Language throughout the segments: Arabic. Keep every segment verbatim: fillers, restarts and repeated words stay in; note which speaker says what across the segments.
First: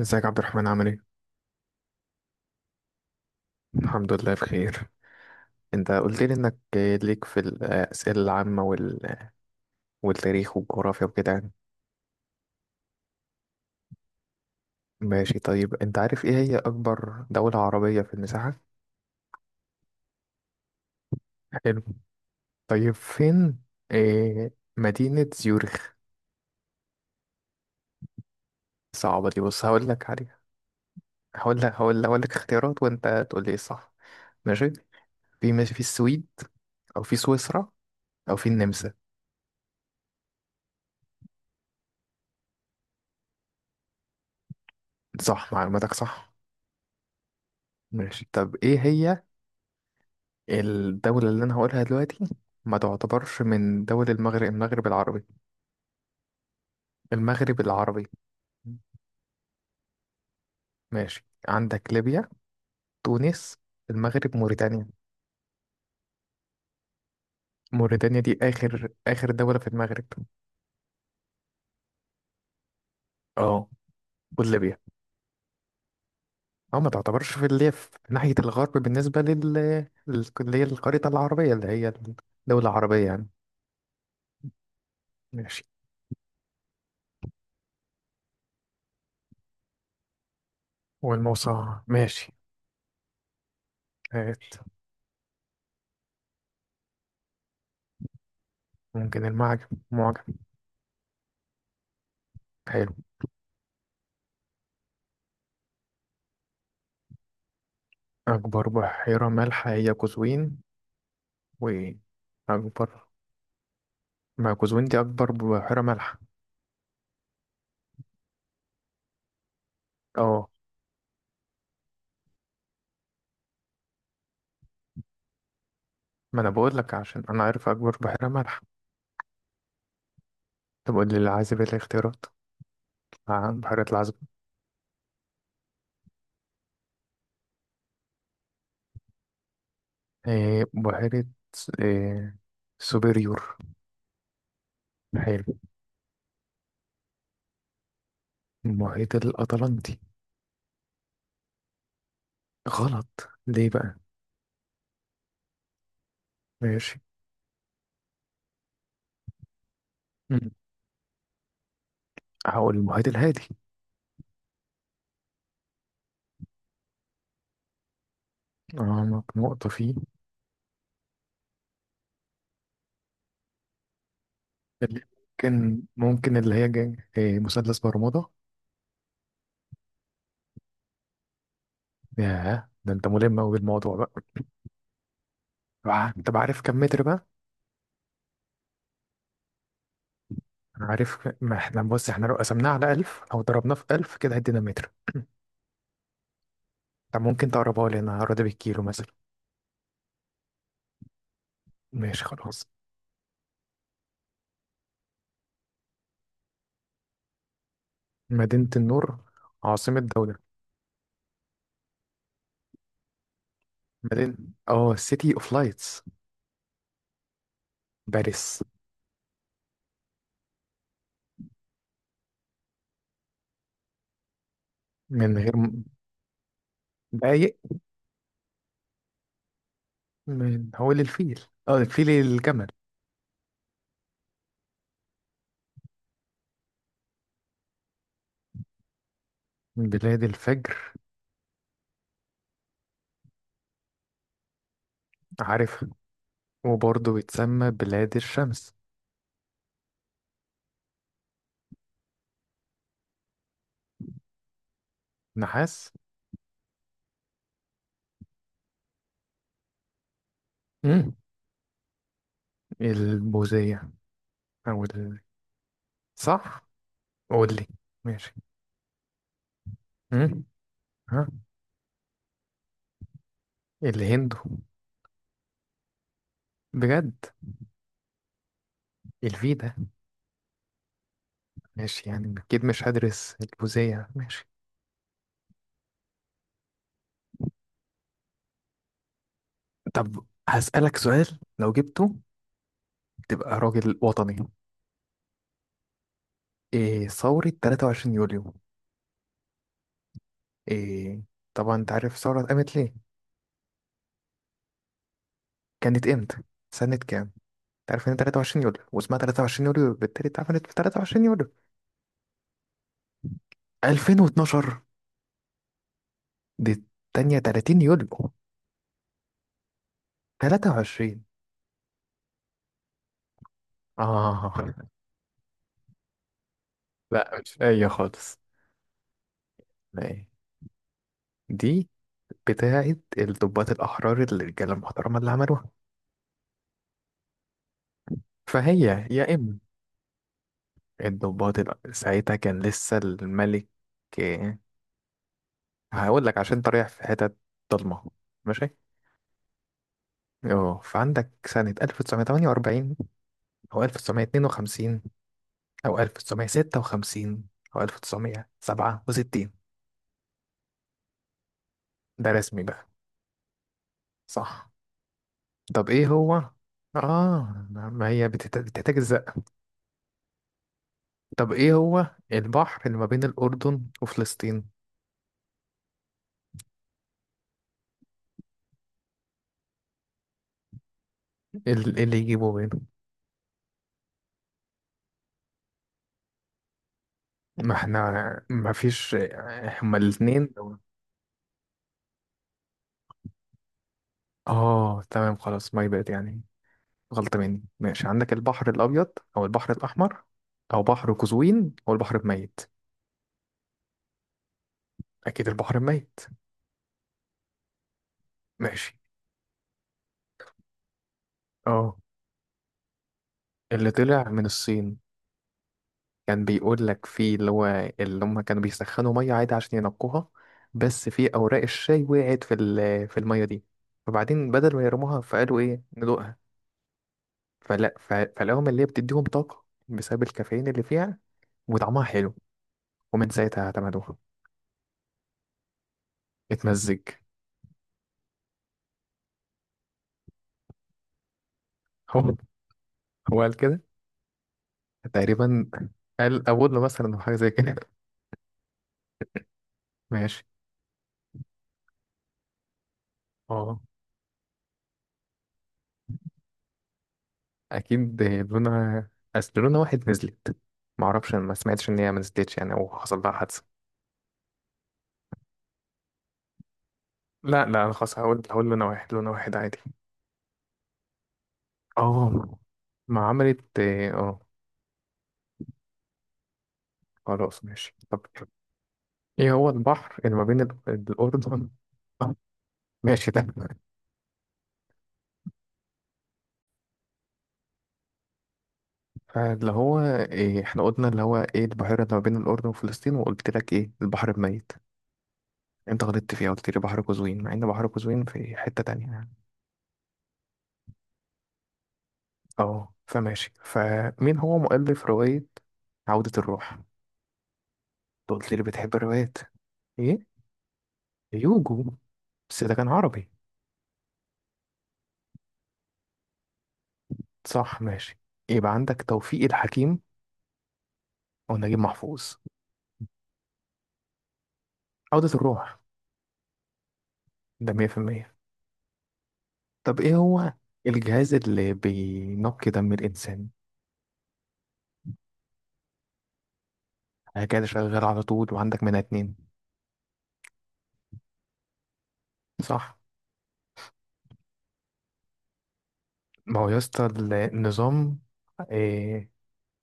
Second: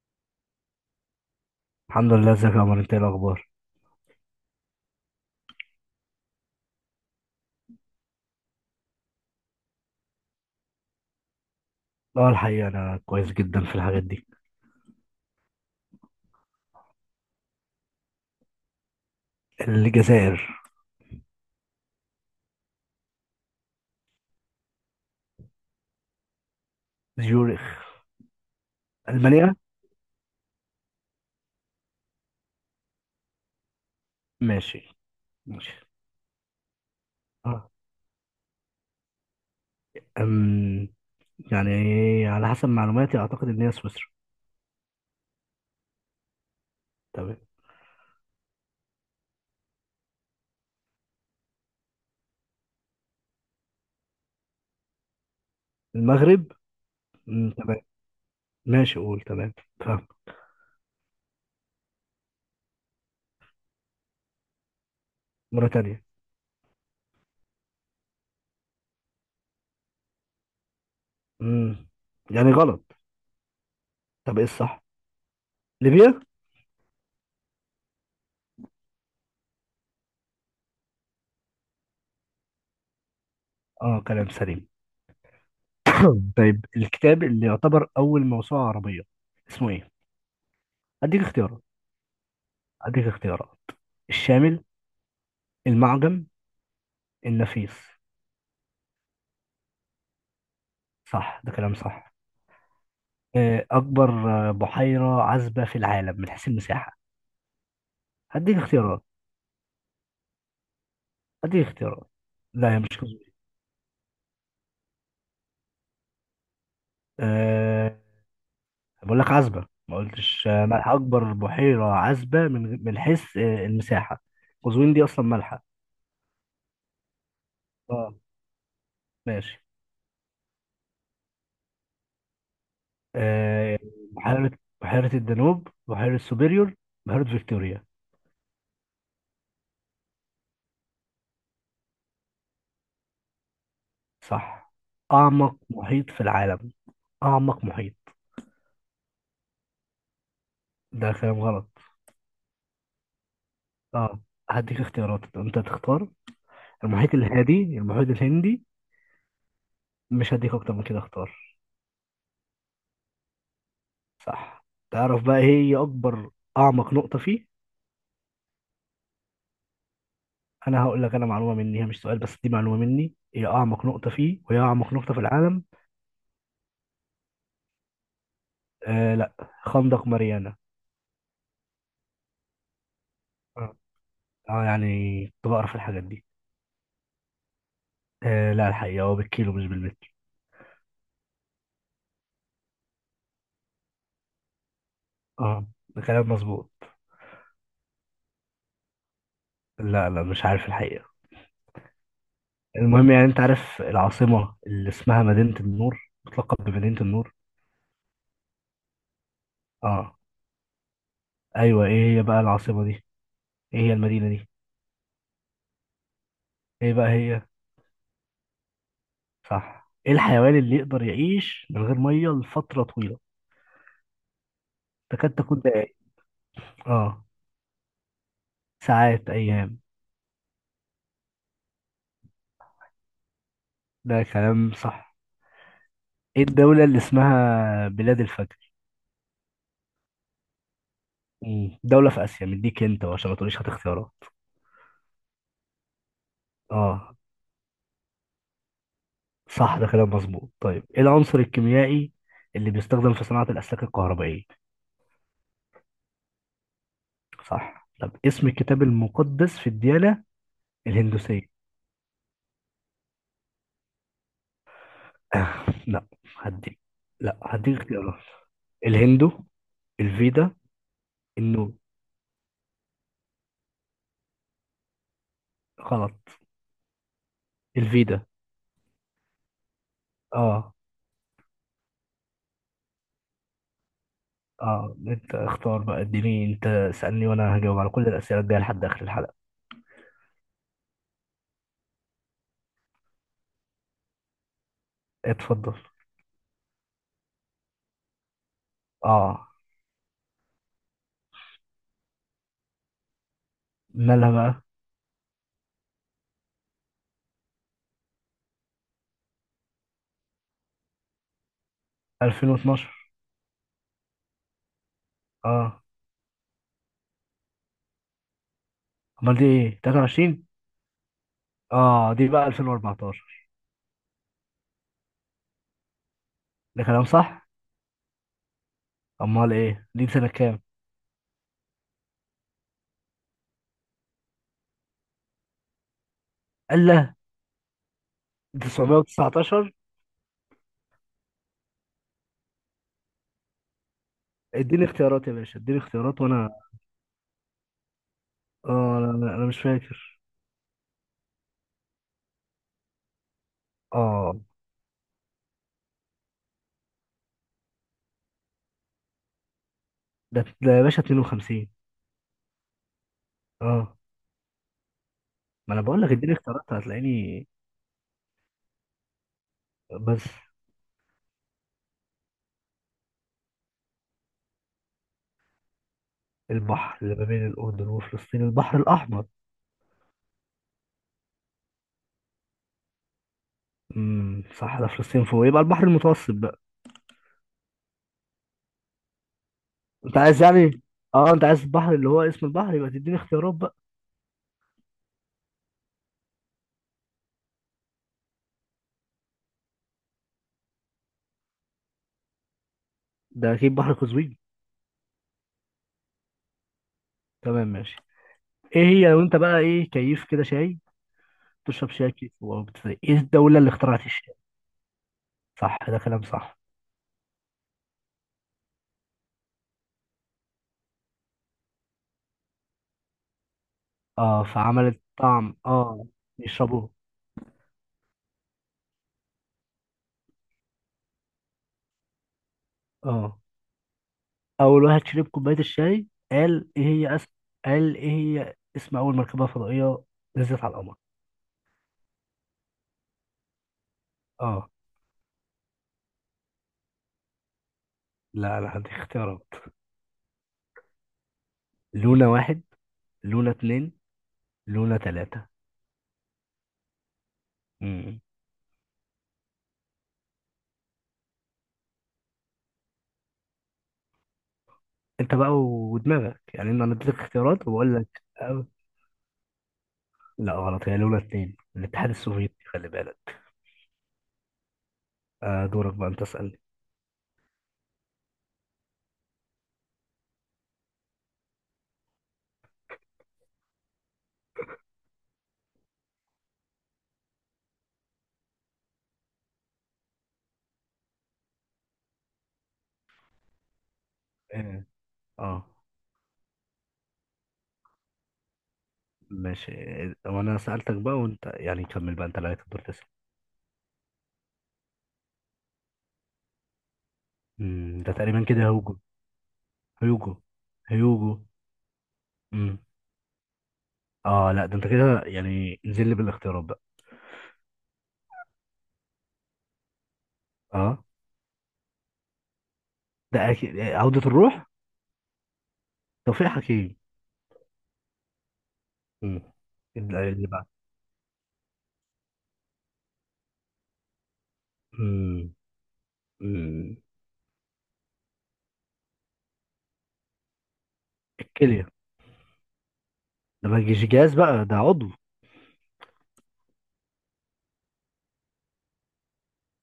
Speaker 1: ازيك يا عبد الرحمن، عامل ايه؟
Speaker 2: الحمد لله. ازيك يا عمر؟ انت ايه الاخبار؟
Speaker 1: الحمد لله بخير. انت قلت لي انك ليك في الأسئلة العامة وال... والتاريخ والجغرافيا وكده يعني.
Speaker 2: اه الحقيقه انا كويس جدا في الحاجات دي.
Speaker 1: ماشي، طيب انت عارف ايه هي أكبر دولة عربية في المساحة؟
Speaker 2: الجزائر.
Speaker 1: حلو. طيب فين إيه مدينة زيورخ؟
Speaker 2: زيورخ.
Speaker 1: صعبة دي،
Speaker 2: المانيا.
Speaker 1: بص هقول لك عليها. هقول لك هقول هقول لك اختيارات وانت تقول لي ايه الصح. ماشي؟
Speaker 2: ماشي.
Speaker 1: في
Speaker 2: ماشي.
Speaker 1: ماشي في السويد، أو في
Speaker 2: اه
Speaker 1: سويسرا، أو في النمسا.
Speaker 2: أم يعني على حسب معلوماتي اعتقد ان هي سويسرا.
Speaker 1: صح، معلوماتك صح.
Speaker 2: تمام.
Speaker 1: ماشي، طب ايه هي الدولة اللي أنا هقولها دلوقتي ما تعتبرش من دول المغرب، المغرب العربي،
Speaker 2: المغرب. مم.
Speaker 1: المغرب
Speaker 2: تمام.
Speaker 1: العربي.
Speaker 2: ماشي، قول. تمام، فاهم.
Speaker 1: ماشي، عندك ليبيا، تونس، المغرب، موريتانيا.
Speaker 2: موريتانيا.
Speaker 1: موريتانيا دي آخر آخر دولة في المغرب.
Speaker 2: امم يعني غلط.
Speaker 1: اه،
Speaker 2: طب ايه
Speaker 1: وليبيا.
Speaker 2: الصح؟ ليبيا.
Speaker 1: اه ما تعتبرش في اللي هي في ناحية الغرب بالنسبة لل لل- اللي هي الخريطة العربية، اللي هي الدولة العربية يعني.
Speaker 2: اه كلام سليم.
Speaker 1: ماشي.
Speaker 2: طيب، الكتاب اللي يعتبر اول موسوعه عربيه اسمه ايه؟ اديك اختيارات،
Speaker 1: والموصل ماشي.
Speaker 2: اديك اختيارات: الشامل،
Speaker 1: هات.
Speaker 2: المعجم، النفيس.
Speaker 1: ممكن المعجم، معجم.
Speaker 2: صح، ده كلام صح.
Speaker 1: حلو.
Speaker 2: آه، أكبر، آه، بحيرة عذبة في العالم من حيث المساحة. هديك
Speaker 1: أكبر
Speaker 2: اختيارات،
Speaker 1: بحيرة مالحة هي قزوين.
Speaker 2: هديك اختيارات. لا، هي مش
Speaker 1: وأكبر.
Speaker 2: قزوين.
Speaker 1: ما كوزوين دي أكبر بحيرة مالحة.
Speaker 2: أه بقول لك عذبة، ما قلتش
Speaker 1: اه،
Speaker 2: آه، ملح. أكبر بحيرة عذبة من من حيث آه، المساحة. قزوين دي أصلا مالحة.
Speaker 1: ما أنا بقول لك عشان أنا عارف أكبر
Speaker 2: اه
Speaker 1: بحيرة مالحة.
Speaker 2: ماشي.
Speaker 1: طب قول لي العازب إيه الاختيارات. آه،
Speaker 2: أه
Speaker 1: بحيرة العازب.
Speaker 2: بحيرة، بحيرة الدانوب، بحيرة سوبيريور، بحيرة فيكتوريا.
Speaker 1: إيه بحيرة، إيه، سوبيريور.
Speaker 2: صح.
Speaker 1: حلو.
Speaker 2: أعمق محيط في العالم، أعمق محيط.
Speaker 1: المحيط الأطلنطي.
Speaker 2: ده كلام غلط.
Speaker 1: غلط ليه بقى؟
Speaker 2: اه هديك اختيارات انت تختار:
Speaker 1: ماشي.
Speaker 2: المحيط الهادي، المحيط الهندي. مش
Speaker 1: مم.
Speaker 2: هديك اكتر من كده، اختار.
Speaker 1: هقول المحيط الهادي.
Speaker 2: صح. تعرف بقى ايه هي اكبر، اعمق نقطة فيه؟
Speaker 1: اه، نق- نقطة فيه
Speaker 2: انا هقول لك، انا معلومة مني، هي مش سؤال، بس دي معلومة مني، هي اعمق نقطة فيه وهي اعمق
Speaker 1: اللي،
Speaker 2: نقطة في العالم.
Speaker 1: ممكن ممكن اللي هي جاي إيه، مثلث برمودا.
Speaker 2: آه لا، خندق ماريانا.
Speaker 1: ياه، ده انت ملم أوي
Speaker 2: اه
Speaker 1: بالموضوع بقى.
Speaker 2: آه، يعني كنت بقرا في الحاجات
Speaker 1: آه،
Speaker 2: دي.
Speaker 1: انت عارف كم متر بقى؟
Speaker 2: آه لا، الحقيقة هو بالكيلو مش بالمتر.
Speaker 1: عارف، ما احنا بص احنا لو قسمناه على ألف او ضربناه في ألف كده هيدينا متر.
Speaker 2: اه ده كلام مظبوط.
Speaker 1: طب ممكن تقربها لي، انا هقربها بالكيلو مثلا.
Speaker 2: لا لا، مش عارف الحقيقة.
Speaker 1: ماشي، خلاص.
Speaker 2: المهم يعني انت عارف العاصمة اللي اسمها مدينة النور، بتلقب بمدينة النور؟
Speaker 1: مدينة النور عاصمة
Speaker 2: اه،
Speaker 1: دولة.
Speaker 2: ايوه، ايه هي بقى العاصمة دي؟ ايه هي المدينة
Speaker 1: مدينة،
Speaker 2: دي؟
Speaker 1: اه سيتي اوف لايتس.
Speaker 2: ايه بقى هي؟
Speaker 1: باريس.
Speaker 2: صح. ايه الحيوان اللي يقدر يعيش من غير ميه لفتره طويله؟ تكاد
Speaker 1: من غير
Speaker 2: تكون
Speaker 1: م-
Speaker 2: دقائق، اه،
Speaker 1: دقايق.
Speaker 2: ساعات، ايام.
Speaker 1: من هو للفيل؟ اه الفيل، الجمل.
Speaker 2: ده كلام صح. ايه الدوله اللي اسمها بلاد الفجر؟
Speaker 1: بلاد الفجر.
Speaker 2: مم. دوله في اسيا، مديك انت عشان ما تقوليش هات اختيارات.
Speaker 1: عارفها، وبرضه
Speaker 2: اه
Speaker 1: بتسمى بلاد الشمس.
Speaker 2: صح، ده كلام مظبوط. طيب ايه العنصر الكيميائي اللي بيستخدم في صناعه الاسلاك الكهربائيه؟
Speaker 1: نحاس.
Speaker 2: صح. طب اسم الكتاب المقدس في الديانه
Speaker 1: مم.
Speaker 2: الهندوسيه؟
Speaker 1: البوذية، او ال...
Speaker 2: لا.
Speaker 1: صح،
Speaker 2: هديك، لا
Speaker 1: قول لي.
Speaker 2: هديك اختيارات:
Speaker 1: ماشي.
Speaker 2: الهندو،
Speaker 1: مم.
Speaker 2: الفيدا،
Speaker 1: ها.
Speaker 2: النور.
Speaker 1: الهند.
Speaker 2: غلط.
Speaker 1: بجد؟
Speaker 2: الفيدا.
Speaker 1: الفي ده.
Speaker 2: اه.
Speaker 1: ماشي، يعني أكيد مش هدرس الجوزية. ماشي.
Speaker 2: اه انت اختار بقى، اديني، انت سألني وانا هجاوب على كل الأسئلة الجاية لحد آخر الحلقة.
Speaker 1: طب هسألك سؤال، لو جبته تبقى راجل وطني.
Speaker 2: اتفضل.
Speaker 1: إيه ثورة ثلاثة وعشرين يوليو؟
Speaker 2: اه،
Speaker 1: إيه؟ طبعا أنت عارف الثورة قامت ليه.
Speaker 2: مالها بقى؟
Speaker 1: كانت إمتى؟ سنة كام؟ أنت عارف إن تلاتة وعشرين يوليو واسمها تلاتة وعشرين يوليو بالتالي اتعملت في تلاتة وعشرين يوليو.
Speaker 2: ألفين واتناشر.
Speaker 1: ألفين واتناشر؟
Speaker 2: اه.
Speaker 1: دي التانية تلاتين يوليو.
Speaker 2: امال دي ايه؟ تلاتة وعشرين.
Speaker 1: تلاتة وعشرين.
Speaker 2: اه دي بقى ألفين وأربعتاشر.
Speaker 1: آه
Speaker 2: ده كلام
Speaker 1: لا،
Speaker 2: صح.
Speaker 1: مش أي خالص.
Speaker 2: امال ايه
Speaker 1: لا
Speaker 2: دي،
Speaker 1: إيه.
Speaker 2: سنة كام؟
Speaker 1: دي بتاعة الضباط الأحرار، الرجالة المحترمة اللي عملوها.
Speaker 2: الله.
Speaker 1: فهي. يا إما.
Speaker 2: تسعمائة وتسعة عشر.
Speaker 1: الضباط الأ- ساعتها كان لسه الملك. آه،
Speaker 2: اديني اختيارات يا باشا، اديني اختيارات
Speaker 1: هقول لك
Speaker 2: وانا.
Speaker 1: عشان انت رايح في حتت ضلمة. ماشي،
Speaker 2: اه، انا أنا- أنا مش فاكر.
Speaker 1: اه فعندك سنة ألف وتسعمئة وثمانية وأربعين، أو
Speaker 2: اه
Speaker 1: ألف وتسعمئة واثنين وخمسين، أو ألف تسعمية ستة وخمسين، أو ألف تسعمية سبعة وستين.
Speaker 2: ده ده يا باشا اتنين وخمسين.
Speaker 1: ده رسمي بقى.
Speaker 2: اه
Speaker 1: صح.
Speaker 2: ما انا
Speaker 1: طب
Speaker 2: بقول
Speaker 1: إيه
Speaker 2: لك اديني
Speaker 1: هو؟
Speaker 2: اختيارات هتلاقيني.
Speaker 1: آه، ما هي بتحتاج بتحتاج الزق.
Speaker 2: بس.
Speaker 1: طب إيه هو البحر اللي ما بين الأردن وفلسطين؟
Speaker 2: البحر اللي ما بين الأردن وفلسطين؟ البحر الأحمر.
Speaker 1: إيه ال- إيه اللي يجيبه بينهم؟
Speaker 2: امم صح، ده فلسطين فوق، يبقى البحر المتوسط بقى.
Speaker 1: ما احنا ما فيش، هما
Speaker 2: أنت عايز
Speaker 1: الاثنين.
Speaker 2: يعني، أه أنت عايز البحر اللي هو اسم البحر، يبقى تديني اختيارات بقى.
Speaker 1: اه تمام، خلاص ماي باد يعني، غلطة مني. ماشي، عندك البحر الأبيض، أو البحر الأحمر، أو بحر قزوين، أو البحر الميت.
Speaker 2: ده أكيد بحر قزوين.
Speaker 1: أكيد البحر الميت.
Speaker 2: تمام، ماشي. إيه
Speaker 1: ماشي.
Speaker 2: هي لو أنت بقى، إيه كيف كده شاي، تشرب
Speaker 1: اه،
Speaker 2: شاي كيف وبتزاي؟ إيه الدولة اللي
Speaker 1: اللي
Speaker 2: اخترعت
Speaker 1: طلع
Speaker 2: الشاي؟
Speaker 1: من الصين.
Speaker 2: صح، ده كلام
Speaker 1: كان
Speaker 2: صح.
Speaker 1: بيقول لك في اللي هو، اللي هم كانوا بيسخنوا مية عادي عشان ينقوها، بس في أوراق الشاي وقعت في ال- في المية دي،
Speaker 2: أه
Speaker 1: فبعدين بدل ما
Speaker 2: فعملت
Speaker 1: يرموها
Speaker 2: طعم،
Speaker 1: فقالوا إيه
Speaker 2: أه
Speaker 1: ندوقها.
Speaker 2: يشربوه.
Speaker 1: فلا ف- فالقهوة الملية بتديهم طاقة بسبب الكافيين اللي فيها، وطعمها حلو. ومن
Speaker 2: أه.
Speaker 1: ساعتها اعتمدوها.
Speaker 2: أول واحد شرب كوباية الشاي قال إيه؟
Speaker 1: اتمزج.
Speaker 2: هي أس... قال إيه هي اسم أول مركبة فضائية نزلت على القمر؟
Speaker 1: هو، هو قال كده
Speaker 2: اه
Speaker 1: تقريبا. قال أبولو مثلا أو حاجة زي كده.
Speaker 2: لا، لا هدي اختيارات:
Speaker 1: ماشي.
Speaker 2: لولا واحد، لولا
Speaker 1: اه،
Speaker 2: اتنين، لولا تلاتة. مم.
Speaker 1: أكيد لونا. أصل لونا واحد نزلت، معرفش، أنا ما سمعتش إن هي ما نزلتش يعني، أو حصل لها حادثة.
Speaker 2: انت بقى ودماغك، يعني انا اديتك
Speaker 1: لا
Speaker 2: اختيارات
Speaker 1: لا، أنا
Speaker 2: وبقول
Speaker 1: خلاص
Speaker 2: لك
Speaker 1: هقول هقول
Speaker 2: أه.
Speaker 1: لونا واحد، لونا واحد عادي.
Speaker 2: لا غلط، هي لولا اتنين، الاتحاد
Speaker 1: اه
Speaker 2: السوفيتي خلي
Speaker 1: ما
Speaker 2: بالك.
Speaker 1: عملت، اه.
Speaker 2: آه دورك بقى، انت اسألني.
Speaker 1: خلاص ماشي. طب ايه هو البحر اللي ما بين ال- الأردن ماشي ده، فاللي هو إيه، احنا قلنا اللي هو ايه البحيرة اللي ما بين الأردن وفلسطين وقلت لك ايه البحر الميت.
Speaker 2: اه آه،
Speaker 1: انت غلطت فيها، قلت لي بحر قزوين، مع ان بحر قزوين في حتة تانية يعني.
Speaker 2: ماشي. وانا سألتك بقى وانت يعني كمل بقى، انت اللي عليك الدور
Speaker 1: اه،
Speaker 2: تسأل.
Speaker 1: فماشي. فمين هو مؤلف رواية عودة الروح؟ انت
Speaker 2: مم، ده تقريبا
Speaker 1: قلت
Speaker 2: كده
Speaker 1: لي بتحب
Speaker 2: هيوجو.
Speaker 1: الروايات. ايه،
Speaker 2: هيوجو، هيوجو.
Speaker 1: هيوجو؟ بس ده
Speaker 2: مم.
Speaker 1: كان عربي.
Speaker 2: اه لا، ده انت كده يعني نزل لي بالاختيارات بقى.
Speaker 1: صح، ماشي. يبقى عندك توفيق الحكيم،
Speaker 2: اه
Speaker 1: او نجيب محفوظ.
Speaker 2: ده أكيد عودة الروح،
Speaker 1: عودة الروح.
Speaker 2: توفيق حكيم.
Speaker 1: ده مية بالمية.
Speaker 2: مم.
Speaker 1: طب ايه
Speaker 2: اللي،
Speaker 1: هو الجهاز اللي بينقي دم الانسان؟
Speaker 2: مم. مم.
Speaker 1: حاجة كده شغال على طول وعندك منها اتنين.
Speaker 2: الكلية.
Speaker 1: صح.
Speaker 2: ده ما يجيش جهاز بقى، ده عضو.
Speaker 1: ما هو يا اسطى، النظام، إيه،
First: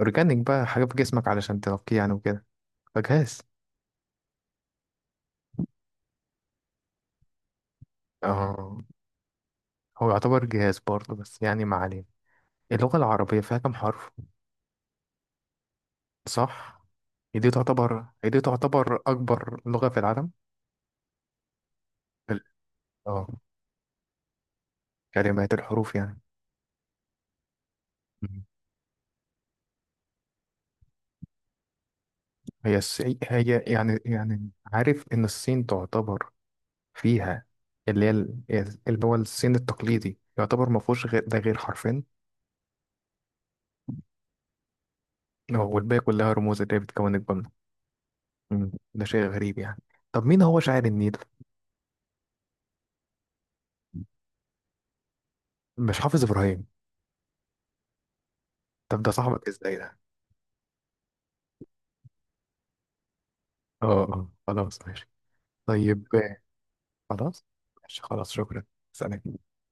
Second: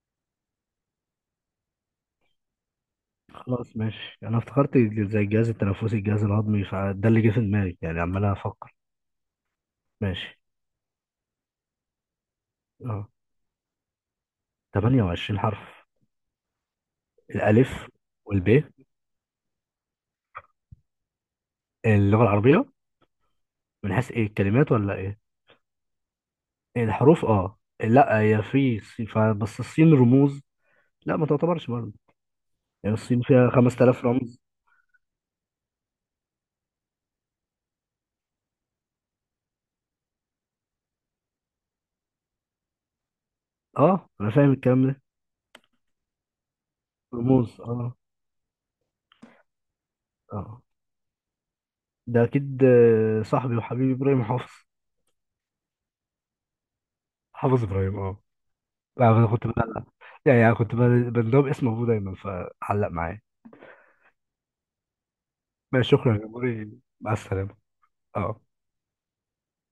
Speaker 1: اورجانيك بقى، حاجه في جسمك علشان ترقيه يعني وكده، فجهاز.
Speaker 2: خلاص ماشي، انا افتكرت زي الجهاز التنفسي، الجهاز الهضمي، فده اللي جه في دماغي يعني عمال
Speaker 1: اه،
Speaker 2: افكر.
Speaker 1: هو
Speaker 2: ماشي.
Speaker 1: يعتبر جهاز برضه بس يعني ما علينا. اللغه
Speaker 2: اه،
Speaker 1: العربيه فيها كام حرف؟
Speaker 2: ثمانية وعشرين حرف.
Speaker 1: صح. هي دي
Speaker 2: الالف
Speaker 1: تعتبر هي دي
Speaker 2: والب،
Speaker 1: تعتبر اكبر لغه في العالم.
Speaker 2: اللغة
Speaker 1: ال-
Speaker 2: العربية.
Speaker 1: اه،
Speaker 2: من حيث ايه، الكلمات ولا ايه؟
Speaker 1: كلمات، الحروف يعني.
Speaker 2: إيه، الحروف، اه لا هي
Speaker 1: مم.
Speaker 2: في ص- ف- بس الصين رموز. لا ما تعتبرش برضه.
Speaker 1: هي
Speaker 2: يعني
Speaker 1: الس...
Speaker 2: الصين فيها
Speaker 1: هي يعني،
Speaker 2: خمس تلاف رمز.
Speaker 1: يعني عارف ان الصين تعتبر فيها اللي هي ال- اللي هو الصين التقليدي يعتبر ما فيهوش غير ده غير حرفين.
Speaker 2: اه انا فاهم الكلام ده.
Speaker 1: اه، والباقي كلها رموز اللي هي بتكون الجملة.
Speaker 2: رموز اه.
Speaker 1: مم، ده شيء غريب يعني. طب مين هو
Speaker 2: اه
Speaker 1: شاعر النيل؟
Speaker 2: ده اكيد آه، صاحبي وحبيبي ابراهيم حافظ.
Speaker 1: مش حافظ إبراهيم.
Speaker 2: حافظ ابراهيم اه.
Speaker 1: طب
Speaker 2: لا
Speaker 1: ده
Speaker 2: انا كنت
Speaker 1: صاحبك ازاي
Speaker 2: بقى،
Speaker 1: ده؟
Speaker 2: يعني انا كنت بقى- بندوب اسم ابوه دايما فعلق معايا.
Speaker 1: اه اه، خلاص ماشي.
Speaker 2: ماشي، شكرا
Speaker 1: طيب
Speaker 2: يا
Speaker 1: آه،
Speaker 2: جمهوري، مع
Speaker 1: خلاص
Speaker 2: السلامه.
Speaker 1: ماشي، خلاص
Speaker 2: اه.
Speaker 1: شكرا. سلام.